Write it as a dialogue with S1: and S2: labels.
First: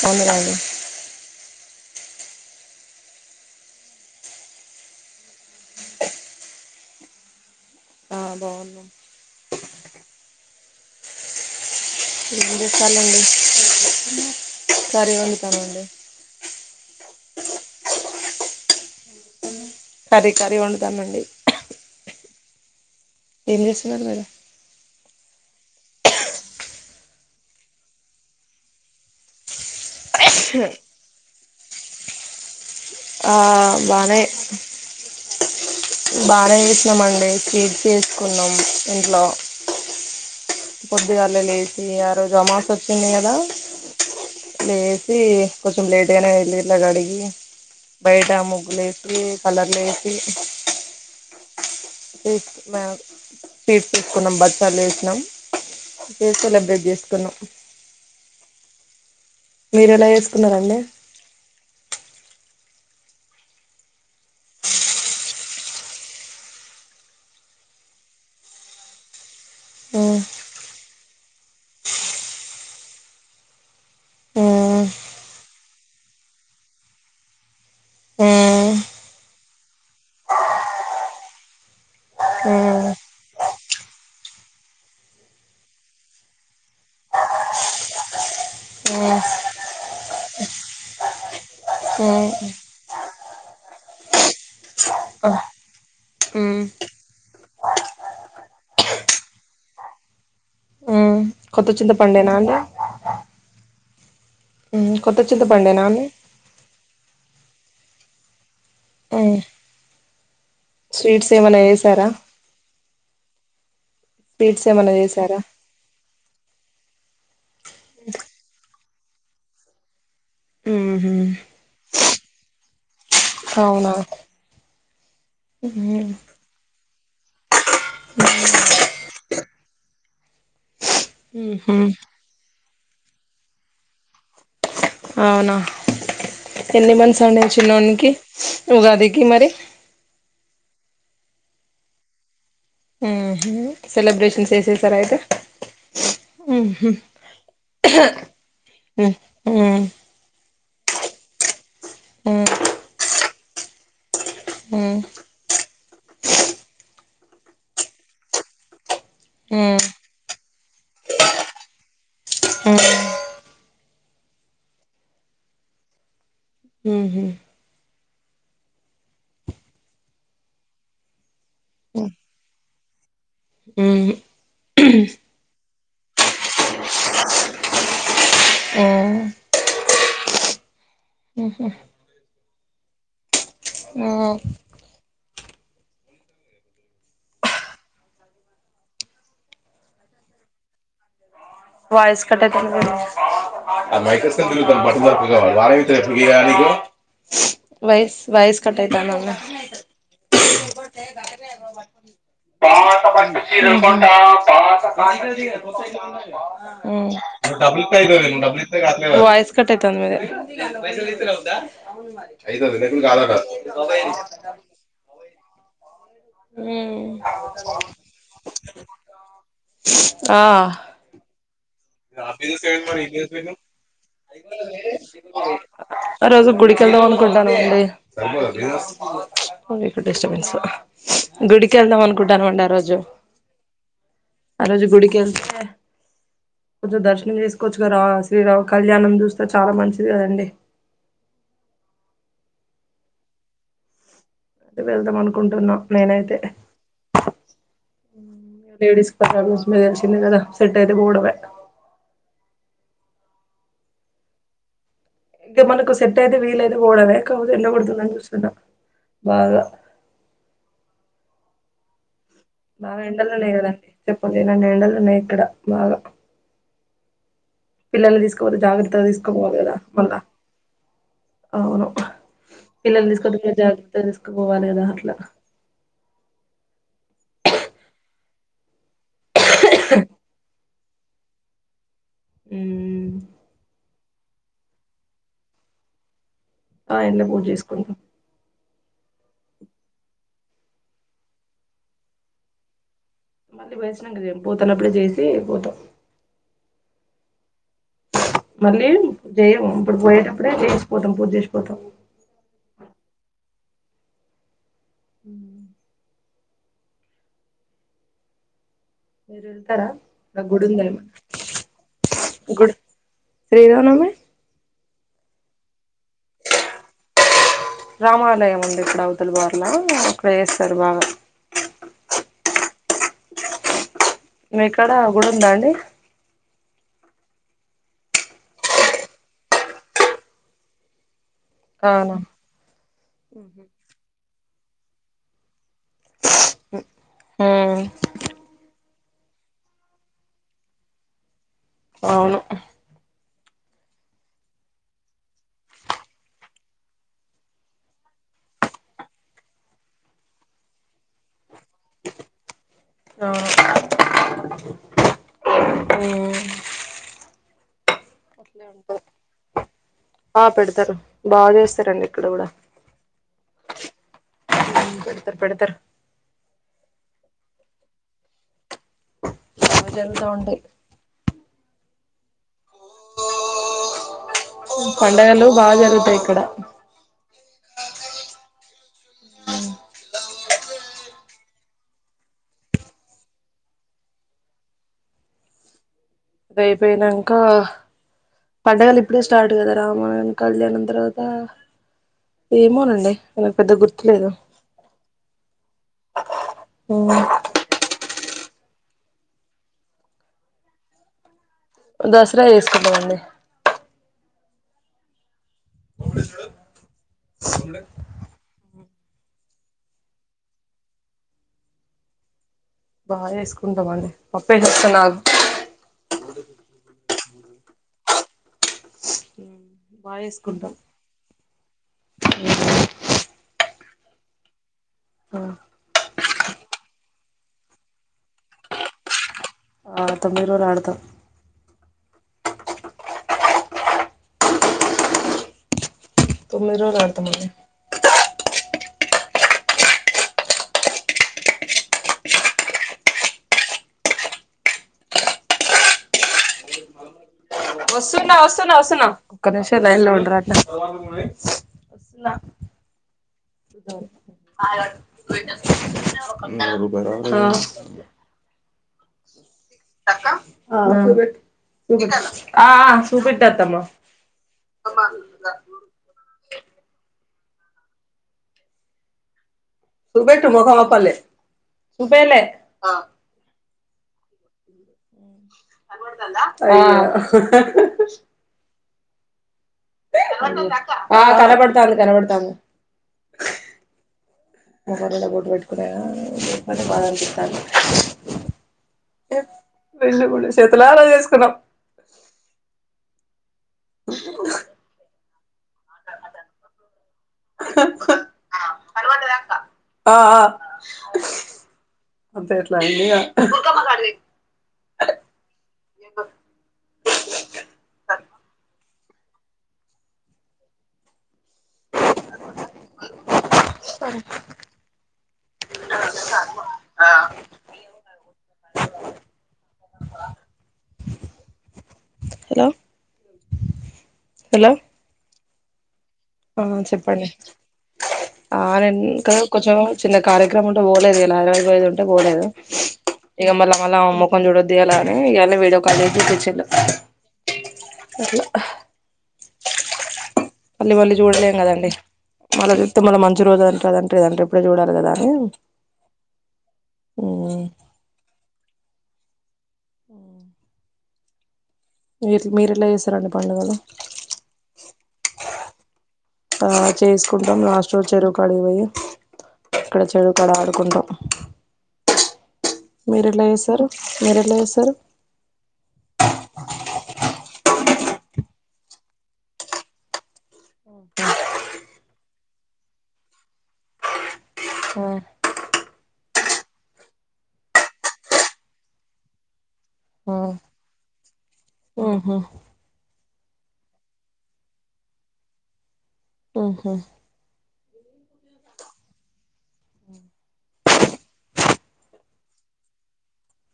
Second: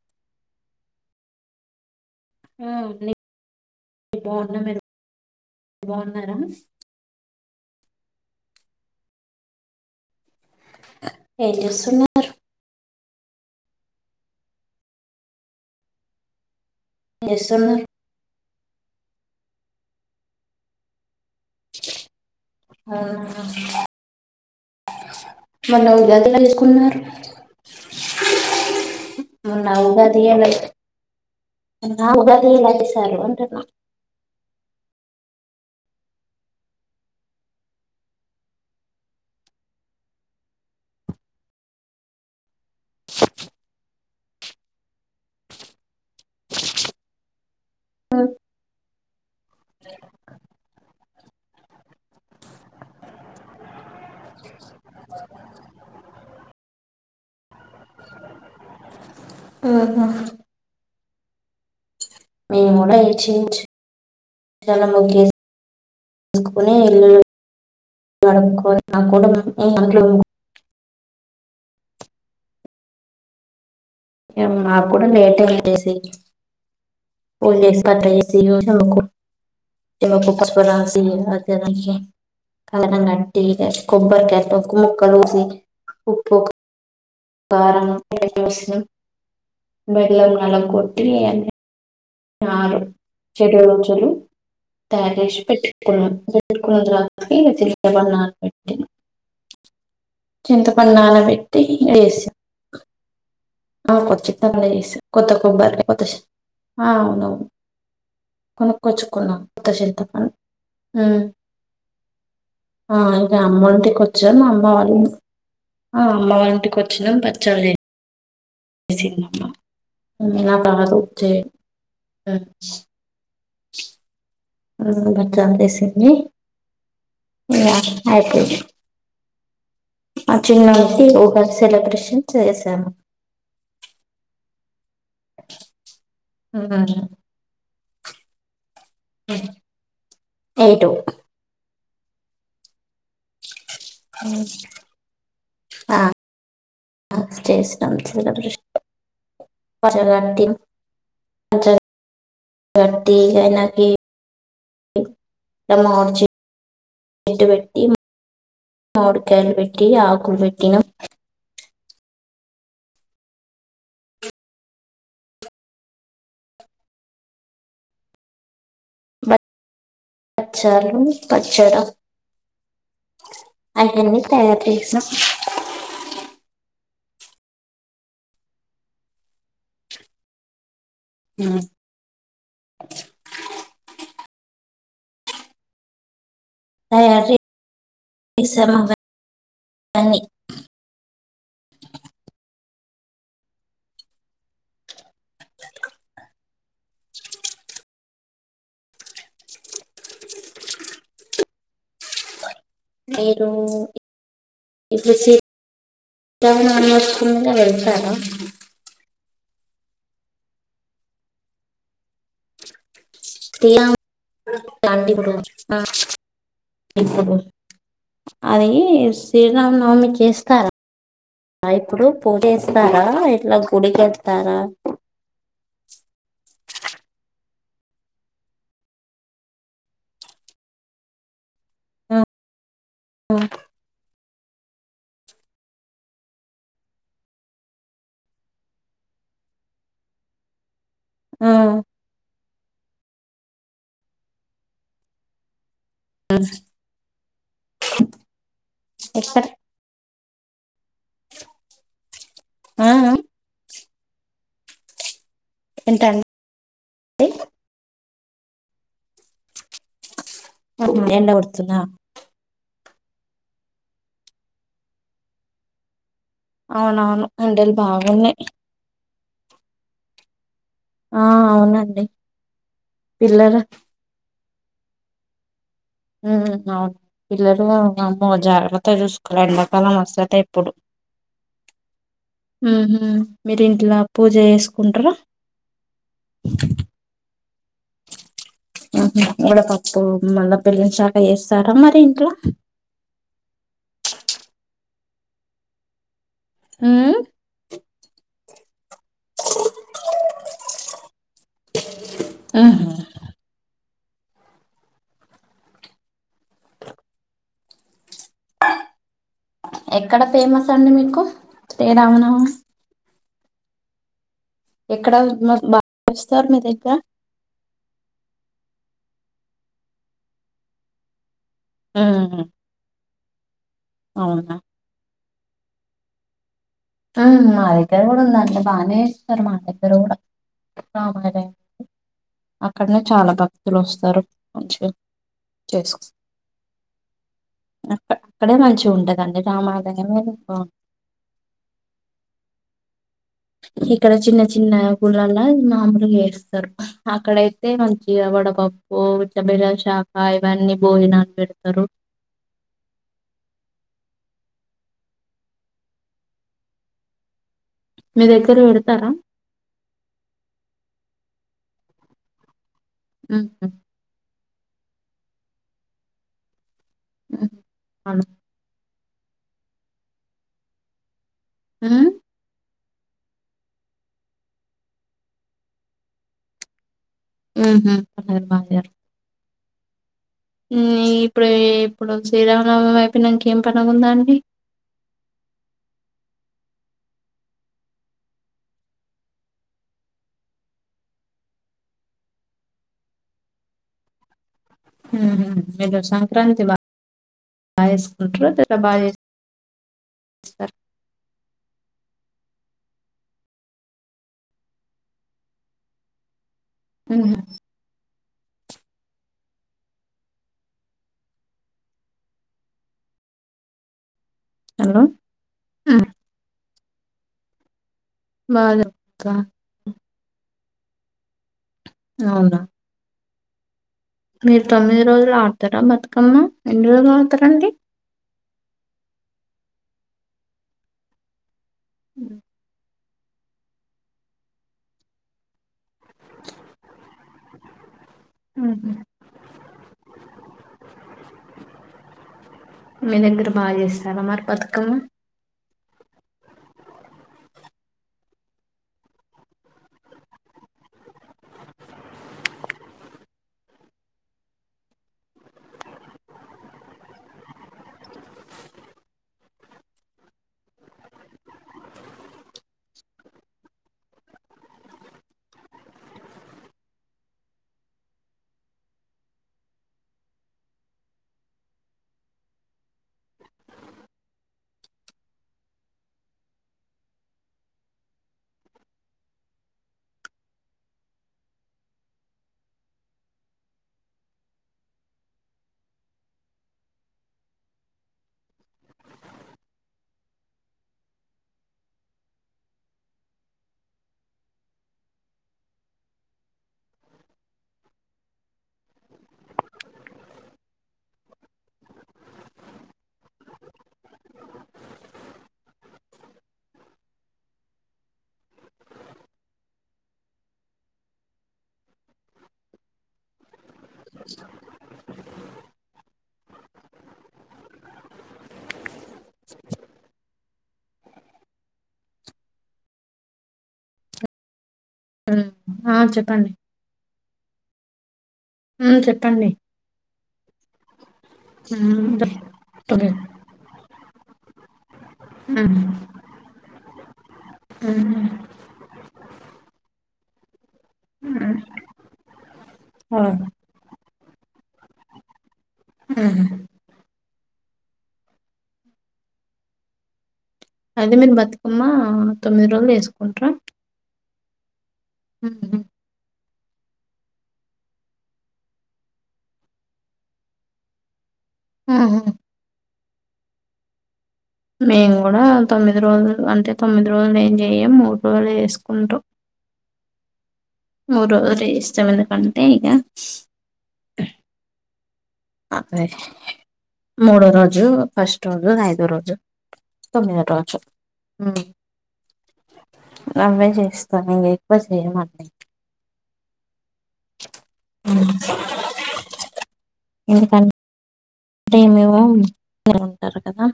S1: పర్లేదు అండి
S2: ఆ నీ బాగున్నా మీరు బాగున్నారా
S1: ఆ బాగున్నా
S2: ఏం చెస్
S1: ఏం చేస్తాను అండి కర్రీ విందుతున్న అండి
S2: ఎసలు
S1: కర్రీ కర్రీ వందామండి
S2: ఆ
S1: మీరు
S2: మొన్న ఉగాది ఎలా చేసుకున్నారు మొన్న ఉగాది ఎలా ఆ ఉగాది ఎలా చేసుకున్నారు
S1: ఆ బానే బాగా చేసినామండి స్వీట్ చేసుకున్నాం ఇంట్లో పోద్దిగాలే లేసి ఆ రోజు అమాస్ వచ్చింది కదా లేసి కొంచెం లేట్గానే వెళలా గాడిగి బయటా ముగ్లు వేసి కలర్లు వేసి వ మ స్వీట్ తీసుకున్నాం బసాలు వేసినాం అంతే సెలబ్రేట్ చేసుకున్నాం మీరు
S2: ఆహా
S1: ఎలా చేసుకున్నారండి
S2: మేము గూడా ఏ చేంచ్ చాలాకే తీసుకుని ఇళ్లోడుని నా కుటుంబాన్నింట్లో
S1: ఉమ్,
S2: నాకు
S1: ఉమ్.
S2: కూడా లేట్ ఏం చేసి పోలేస్సికు కట్టి త మాకుసుపసి అద నానికి కనంగా కా కొబ్బర్ క కు ముక్కలుూసి కుప్ప కారణసం బెల నల కోటి ఆ
S1: కొత్త
S2: షాట్ రుచులు తారేష్ పెట్టుకున్న పెట్టుకున్న తర్తిబ నానా పెట్టి చింత పడి అలయి
S1: కొత్త చింత పండేనా అండి
S2: ఆ కొ చి చేసి కొత్త
S1: చింతపండేనా
S2: కొబ్బరి కొత్త
S1: అండి
S2: అవునవును కొనుక్కొచ్చుకున్నాం కొత్త చింత పం
S1: స్వీట్స్ ఏమనా చేసారా
S2: ఆ ఇక అమ్ముంటే కొట్ ఛ్ఛా మా అమ్మ
S1: స్వీట్స్
S2: వాళ్ళ
S1: ఏమైనా
S2: ఇంట్
S1: చేసారా
S2: మా అమ్మ వాళ్ళ ఇంటికి వచ్చిన బచ్చాలే నాకు రాదు
S1: ఉహు
S2: చేయడం
S1: అవునా
S2: ఉ.. డ్రంపేసింది
S1: ఉహు
S2: ఆహా అయిపో ఆ చిన్నదికి ఊకే సెలబ్రేషన్ చేసాను
S1: అవునా ఎన్ని మంత్స్ అండి చిన్నోనికి ఉగాదికి మరి
S2: ఏ టూ
S1: మ్మ్ హ్మ్ సెలబ్రేషన్స్ చేసేసారఆయితే
S2: ఆ చేసినం సెలబ్రెషన్
S1: ఉ ఉ
S2: పర్సనల్ గా
S1: ఉ ఉ ఉ
S2: [inaudible] రమ్మాంచి వెడ్వట్టి మామిడికాయలు వెట్టి ఆకు పెట్టినం
S1: మ్
S2: బచ్ బచ్చాలు పచ్చడ
S1: ఉ ఉ ఉ
S2: అయన్నీ తయారు చేసినం మ్ తయారు జే [unintelligible] అన్ని
S1: వాయిస్ కట్టయితుంది మీది ఆ మైక్ర పట్ [unintelligible] వాడు అయితే బిర్యానిగో వైస్ వాయిస్ కట్టైతాంది అమ్మ మ్మ్
S2: మీరు ఇప్పుడు
S1: హు
S2: శ్రీరామనవమి
S1: మ్మ్
S2: వస్తుందిగా వెళ్తారా
S1: వాయిస్ కట్ అయితుంది మీది సిమ్ కాదట
S2: శ్రీరామ అంటే ఇప్పుడు ఆ,
S1: మ్
S2: అదీ శ్రీరామనవమి
S1: ఆ
S2: కేస్తార ఇట్లా గుడికి వెళ్తారా
S1: ఆ రో జు గుడికెళ్దాం అనుకుంటాను అండి ప్చ్ ఇక్కడ డిస్టబెన్స్ గుడికెళ్దాం
S2: ఆ
S1: అనుకుంటాను అండి ఆ రోజు ఆ రోజు గుడికెళ్తే కొంచెం దర్శనం చేసుకోవచ్చు కదా శ్రీరామ కళ్యాణం జూస్తే చాలా మంచిది కదండి.
S2: ఆఁ
S1: అదే వెళ్దాం అనుకుంటున్నా నేనైతే. మ్ లేడీస్
S2: ఎక్కడ
S1: ప్రాబ్లమ్ మీకు తెలిసిందే కదా! సెట్ అయితే పోవడమే
S2: అ ఆఁ
S1: ఇంకా మనకు సెట్
S2: ఏంటండి
S1: అయితే వీలయితే పోవడమే కాకపోతే ఏళ్ళగుడదని చూస్ తున బాగా
S2: ఎండ కొడుతుందా
S1: బాగా ఎండలున్నాయి గదండీ చెప్పలేనన్ని ఎండలు ఉన్నాయి ఇక్కడ బాగ
S2: అవునవును ఎండలు
S1: పిల్లల్ని
S2: బాగున్నాయి
S1: తీసుకపోతే జాగ్రత్తగా తీసుకపోవాలి కదా మల్ల
S2: ఆ
S1: అవును
S2: అవునండి
S1: పిల్లల్ని తీసుకపోతే
S2: పిల్లలు
S1: జాగ్రత్తగా తీస్ కపోవాలే కదా అట్ల.
S2: మ్ మ్ అవును పిల్లలు అమ్మో జాగ్రత్తగా చూస్ ఇలా ఎండాకాలం అస్సలే తిప్పొద్దు హ్మ్ హు
S1: ఉమ్,
S2: మీరు ఇంట్లా పూజ చేసుకుంటారా?
S1: ఆ ఇంట్ల పూజ చేసుకుంటం
S2: ఒడపప్పు మళ్ళ పెళ్లించాక చేస్తారా మరి ఇంట్ల
S1: మళ్ళీ పోయొచ్చినంక చెయన్ పోతున్నప్పుడే చేసి పోత
S2: మ్మ్ఁ
S1: మళ్ళీ జెయం ఇప్పుడు పోయేటప్పుడే చేయిసి పోతం పూజ చేసి పోతం.
S2: ఊఁ హు
S1: మ్ హు మీరు ఎళ్తారా
S2: ఎక్కడ
S1: నా
S2: ఫేమస్ అండి
S1: గుడుందేమో
S2: మీకు శ్రీరామనవమి
S1: గుడ్ శ్రీరామనవమి
S2: ఇక్కడ మాక్ బాగా చేస్తారు మీ దగ్గర.
S1: రామాలయం ఉంది ఇక్కడ అవతల బార్లా అక్కడ చేస్తరు బాగా.
S2: హ్మ్ అవునా
S1: గుడుందా అండి?
S2: ఆఁ మా దగ్గర కూడా ఉందండి బానే చేస్తరు మా దగ్గర కూడ. [unintelligible]
S1: అవునా
S2: అక్కడనే చాల భక్తులు వస్తారు మంచిగ చేసుకో
S1: ఉమ్
S2: అక్కడే మంచిగా ఉంట [inaudible]
S1: అవును
S2: ఇక్కడ చిన్న చిన్న గులాల మామూలుగా ఎస్తారు అక్కడయితే మంచిగా వడపప్పు విటబిరాల శాఖ ఇవన్నీ భోజనాలు పెడతారు
S1: అ
S2: మీ దెగ్గర
S1: అట్లే
S2: పెడతార
S1: ఉంటది ఆ పెడతారు బాగ చేస్తారండి ఇక్కడ కూడ
S2: ఉహు
S1: పెడతరు పెడతరు
S2: అను
S1: [unintelligible] ఉంటాయి
S2: ఉ
S1: పండగలు బాగ జరుగుతయి ఇక్కడ
S2: ఊ హు
S1: ఆ
S2: ఊ ఇప్పుడు ఇప్పుడు శ్రీరామనవమి అయిపోయినాంకేం పండుగుందండి
S1: ఇది అయిపోయినంకా పండగలు ఇప్పుడే స్టార్ట్ కదా రామాయణ కళ్యాణం తర్వాత ఏమోనండి నాకు పెద్ద గుర్తు లేదు
S2: ఊహు సంక్రాంతి బ ఉంట బాగా స
S1: దసరా చేసుకుటమండి ఒవ స
S2: ఊ
S1: బ చేసుకుంటామండీ పప్పేసిస్తాను
S2: హలో
S1: ఆగు
S2: బ
S1: బాచేసుకుంటాం
S2: అవునా మీరు తొమ్మిది రోజులు ఆడతారాబతుకమ్మ ఎన్ని రోజులు ఆడుతారండి
S1: ఆ తొమ్మిది రోజలు ఆడుతాం తొమ్మిది రోజులు ఆడతామండి
S2: ఉహు మీ దగ్గర బాగ చేస్తారా మరి బతకమ్మ
S1: వస్తున్న వస్తున్నా వస్తున్నా ఒక్క నిమిషం లైన్ లో ఉండరా అ [unintelligible] [unintelligible] అ [unintelligible] ఆ ఆ కనబడతాంది కనబడతన్ది [inaudible] వెళ్ళి కూడ చేతులార చేసుకున్నాం అ ఆ అంతే ఎట్ల అయిందిగా స సరే ఆ హలో హలో
S2: ఉమ్
S1: ఆ చెప్పండి ఆ నేను
S2: ఉమ్,
S1: ఇక్కడ
S2: చెప్పండి
S1: కొంచెం చిన్న కార్యక్రమం ఉంటే పోలేదు ఇయాలా పోయేదింటే పోలేదు ఇక మళ్ల మళ్ల ఆవే మొ కం చూడొద్దు ఇయాలా అని ఇయాల్నే వీడియో కాల్ చేసి చూప్పిచిండు.
S2: ఉ హు
S1: మళ్ళీ మళ్ళీ చూడలేం కదండి మళ్ల చూస్తే మళ్ల మంచి రోజు అంట లేదంటే ఇప్పుడే చూడాల కదా అని
S2: ఉ హు
S1: హుమ్ హుమ్
S2: అయితే బతుకమ్మ తొమ్మిది
S1: ఎట్లా
S2: రోజులు
S1: చేస్తారండి
S2: చేసుకుంట్ర
S1: పండుగలు
S2: [unintelligible]
S1: ఆ చేసుకుంటాం లాస్ట్ రోజు చెరువు కాడికి వోయి అక్కడ చెరువు కాడ ఆడుకుంటాం.
S2: ఆహా
S1: మీరు ఎట్ల చేస్తరు
S2: మేము కూడా తొమ్మిది రోజులు అంటే తొమ్మిది రోజులు ఏం ఏయం మూడు రోజులే ఏసుకుంటం మూడు రోజులే ఏస్తం ఎందుకంటే ఇగ
S1: ఆ
S2: అదే మూడో రోజు, ఫస్ట్ రోజు, ఐదో రోజు, తొమ్మిదో రోజు ఉమ్
S1: హు ఉమ్
S2: అవ్వే చేస్తాం ఇంక ఎక్కువ చేయమండి.
S1: హు ఉమ్
S2: ఉమ్ ఎందుకంటే మేవు ఉంటారు అట కదా